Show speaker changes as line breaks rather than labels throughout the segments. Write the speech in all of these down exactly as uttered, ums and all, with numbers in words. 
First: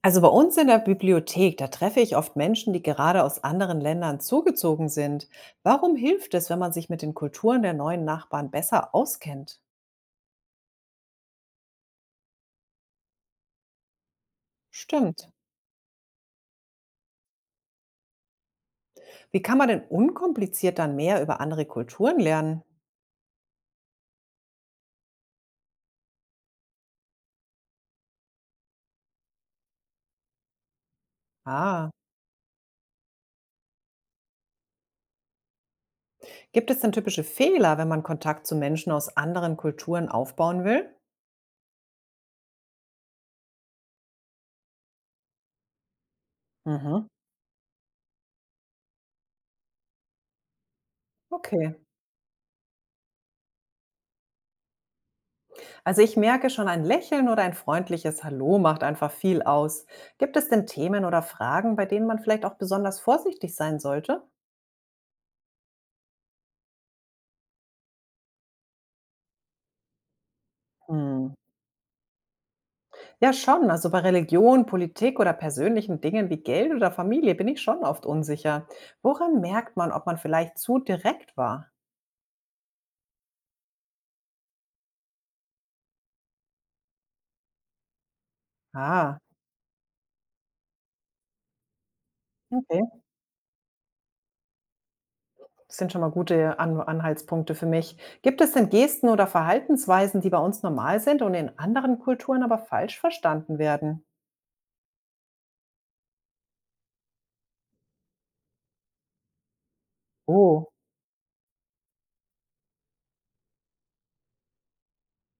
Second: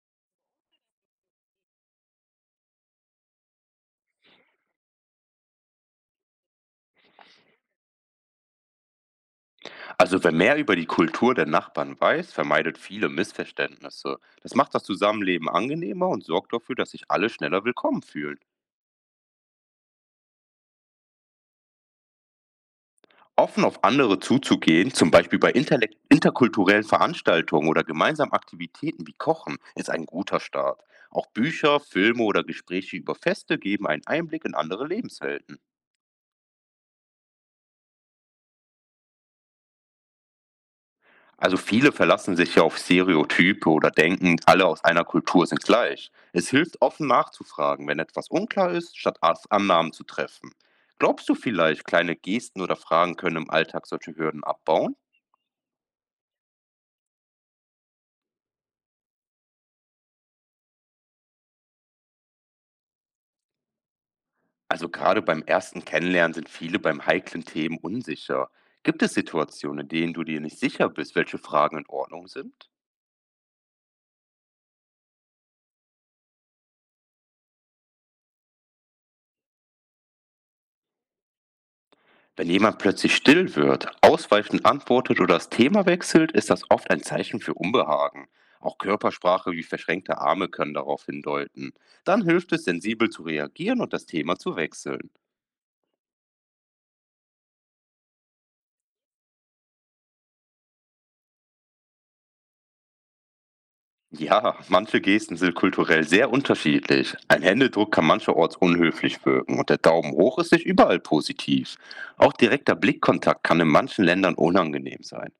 Also bei uns in der Bibliothek, da treffe ich oft Menschen, die gerade aus anderen Ländern zugezogen sind. Warum hilft es, wenn man sich mit den Kulturen der neuen Nachbarn besser auskennt?
Also, wer mehr über die Kultur der Nachbarn weiß, vermeidet viele Missverständnisse. Das macht das
Stimmt.
Zusammenleben angenehmer und sorgt dafür, dass sich alle schneller willkommen fühlen.
Wie kann man denn unkompliziert dann mehr über andere Kulturen lernen?
Offen auf andere zuzugehen, zum Beispiel bei interlekt- interkulturellen Veranstaltungen oder gemeinsamen Aktivitäten wie Kochen, ist ein guter Start. Auch Bücher,
Ah,
Filme oder Gespräche über Feste geben einen Einblick in andere Lebenswelten.
gibt es denn typische Fehler, wenn man Kontakt zu Menschen aus anderen Kulturen aufbauen will?
Also viele verlassen sich ja auf Stereotype oder denken, alle aus einer Kultur sind gleich. Es hilft
Mhm,
offen nachzufragen, wenn etwas unklar ist, statt Arzt Annahmen zu treffen. Glaubst du
okay.
vielleicht, kleine Gesten oder Fragen können im Alltag solche Hürden abbauen?
Also ich merke schon, ein Lächeln oder ein freundliches Hallo macht einfach viel aus. Gibt es denn Themen oder Fragen, bei denen man vielleicht auch besonders vorsichtig sein sollte?
Also gerade beim ersten Kennenlernen sind viele beim heiklen Themen unsicher. Gibt es Situationen, in denen du dir nicht sicher bist,
Hm.
welche Fragen in Ordnung sind?
Ja, schon. Also bei Religion, Politik oder persönlichen Dingen wie Geld oder Familie bin ich schon oft unsicher. Woran merkt man, ob man vielleicht zu direkt war?
Wenn jemand plötzlich still wird, ausweichend antwortet oder das Thema wechselt, ist das oft ein Zeichen für Unbehagen. Auch
Ah,
Körpersprache wie verschränkte Arme können darauf hindeuten. Dann hilft es,
okay.
sensibel zu reagieren und das Thema zu wechseln.
Das sind schon mal gute An Anhaltspunkte für mich. Gibt es denn Gesten oder Verhaltensweisen, die bei uns normal sind und in anderen Kulturen aber falsch verstanden werden?
Ja, manche Gesten sind kulturell sehr unterschiedlich. Ein Händedruck kann mancherorts unhöflich wirken und der Daumen hoch ist nicht
Oh,
überall positiv. Auch direkter Blickkontakt kann in manchen Ländern unangenehm sein.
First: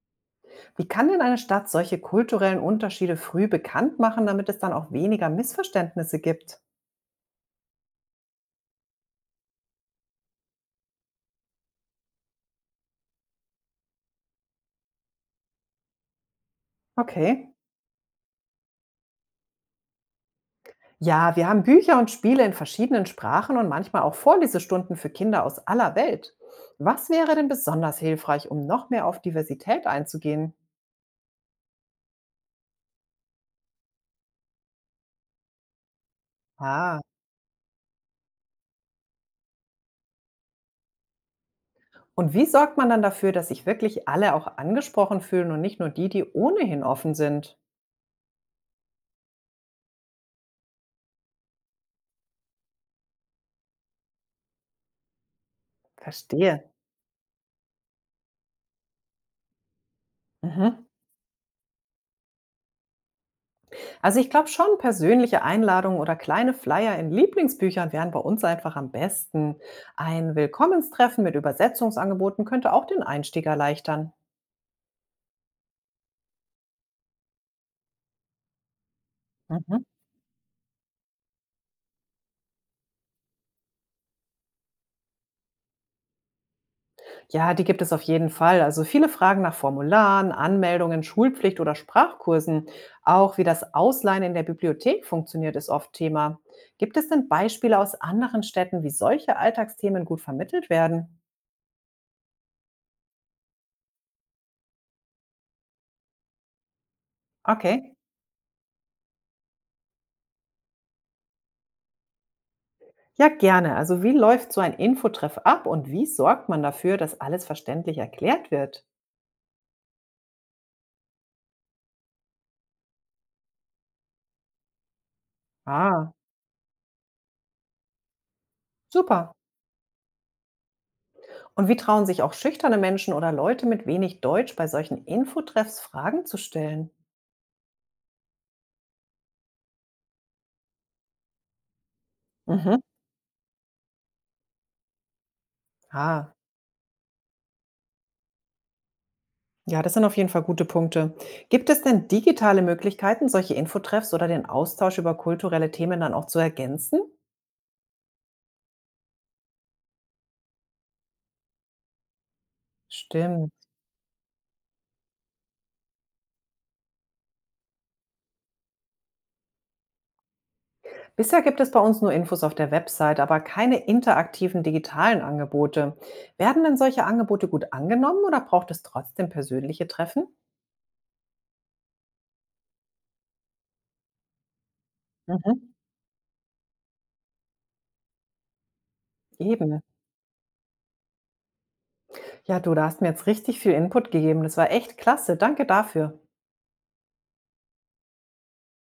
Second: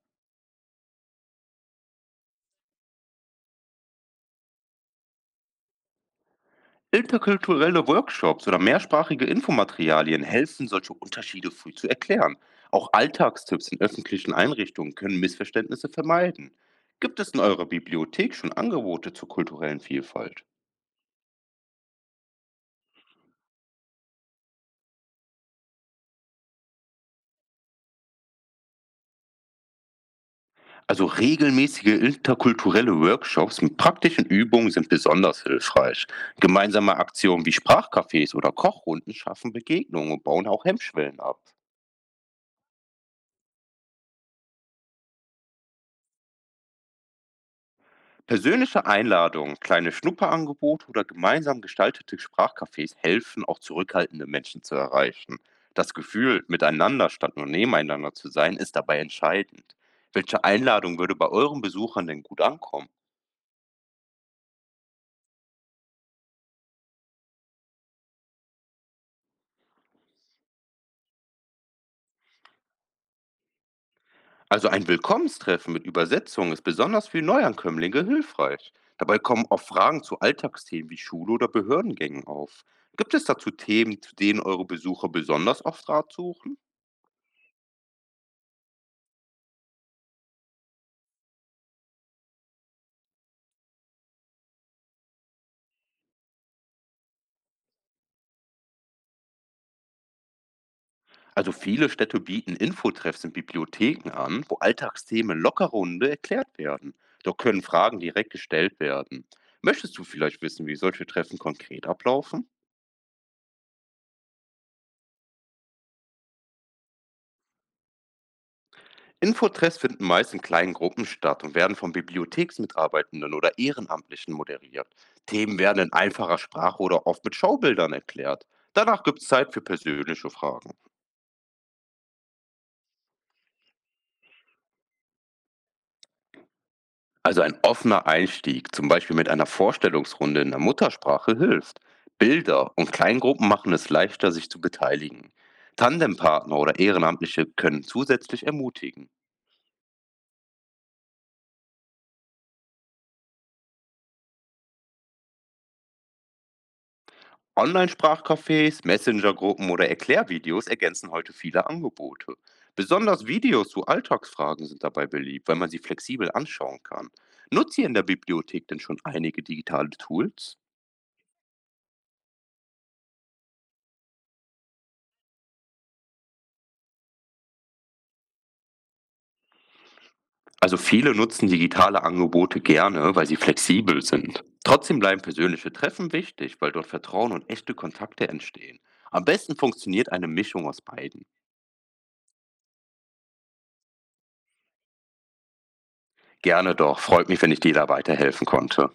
wie kann denn eine Stadt solche kulturellen Unterschiede früh bekannt machen, damit es dann auch weniger Missverständnisse gibt?
Interkulturelle Workshops oder mehrsprachige Infomaterialien helfen, solche Unterschiede früh zu erklären. Auch Alltagstipps in öffentlichen Einrichtungen können Missverständnisse vermeiden. Gibt es in
Okay.
eurer Bibliothek schon Angebote zur kulturellen Vielfalt?
Ja, wir haben Bücher und Spiele in verschiedenen Sprachen und manchmal auch Vorlesestunden für Kinder aus aller Welt. Was wäre denn besonders hilfreich, um noch mehr auf Diversität einzugehen?
Also regelmäßige interkulturelle Workshops mit praktischen Übungen sind besonders hilfreich. Gemeinsame
Ah,
Aktionen wie Sprachcafés oder Kochrunden schaffen Begegnungen und bauen auch Hemmschwellen ab.
und wie sorgt man dann dafür, dass sich wirklich alle auch angesprochen fühlen und nicht nur die, die ohnehin offen sind?
Persönliche Einladungen, kleine Schnupperangebote oder gemeinsam gestaltete Sprachcafés helfen, auch zurückhaltende Menschen zu erreichen. Das Gefühl,
Verstehe.
miteinander statt nur nebeneinander zu sein, ist dabei entscheidend. Welche
Mhm.
Einladung würde bei euren Besuchern denn gut ankommen?
Also ich glaube schon, persönliche Einladungen oder kleine Flyer in Lieblingsbüchern wären bei uns einfach am besten. Ein Willkommenstreffen mit Übersetzungsangeboten könnte auch den Einstieg erleichtern.
Also ein Willkommenstreffen mit Übersetzung ist besonders für Neuankömmlinge hilfreich. Dabei kommen auch
Mhm.
Fragen zu Alltagsthemen wie Schule oder Behördengängen auf. Gibt es dazu Themen, zu denen eure Besucher besonders oft Rat suchen?
Ja, die gibt es auf jeden Fall. Also viele fragen nach Formularen, Anmeldungen, Schulpflicht oder Sprachkursen. Auch wie das Ausleihen in der Bibliothek funktioniert, ist oft Thema. Gibt es denn Beispiele aus anderen Städten, wie solche Alltagsthemen gut vermittelt werden?
Also viele Städte bieten Infotreffs in Bibliotheken an, wo Alltagsthemen locker runde erklärt werden. Dort können
Okay.
Fragen direkt gestellt werden. Möchtest du vielleicht wissen, wie solche Treffen konkret ablaufen?
Ja, gerne. Also wie läuft so ein Infotreff ab und wie sorgt man dafür, dass alles verständlich erklärt wird?
Infotreffs finden meist in kleinen Gruppen statt und werden von Bibliotheksmitarbeitenden oder Ehrenamtlichen moderiert. Themen werden in
Ah,
einfacher Sprache oder oft mit Schaubildern erklärt. Danach gibt es
super.
Zeit für persönliche Fragen.
Und wie trauen sich auch schüchterne Menschen oder Leute mit wenig Deutsch bei solchen Infotreffs Fragen zu stellen?
Also ein offener Einstieg, zum Beispiel mit einer Vorstellungsrunde in der Muttersprache, hilft. Bilder
Mhm.
und Kleingruppen machen es leichter, sich zu beteiligen.
Ah,
Tandempartner oder Ehrenamtliche können zusätzlich ermutigen.
ja, das sind auf jeden Fall gute Punkte. Gibt es denn digitale Möglichkeiten, solche Infotreffs oder den Austausch über kulturelle Themen dann auch zu ergänzen?
Online-Sprachcafés, Messenger-Gruppen oder Erklärvideos ergänzen heute viele Angebote. Besonders
Stimmt.
Videos zu Alltagsfragen sind dabei beliebt, weil man sie flexibel anschauen kann. Nutzt ihr in der Bibliothek denn schon einige digitale Tools?
Bisher gibt es bei uns nur Infos auf der Website, aber keine interaktiven digitalen Angebote. Werden denn solche Angebote gut angenommen oder braucht es trotzdem persönliche Treffen?
Also viele nutzen digitale Angebote gerne, weil sie flexibel sind. Trotzdem bleiben
Mhm.
persönliche Treffen wichtig, weil dort Vertrauen und echte Kontakte entstehen. Am besten
Eben.
funktioniert eine Mischung aus beiden.
Ja, du, da hast mir jetzt richtig viel Input gegeben. Das war echt klasse. Danke dafür.
Gerne doch, freut mich, wenn ich dir da weiterhelfen konnte.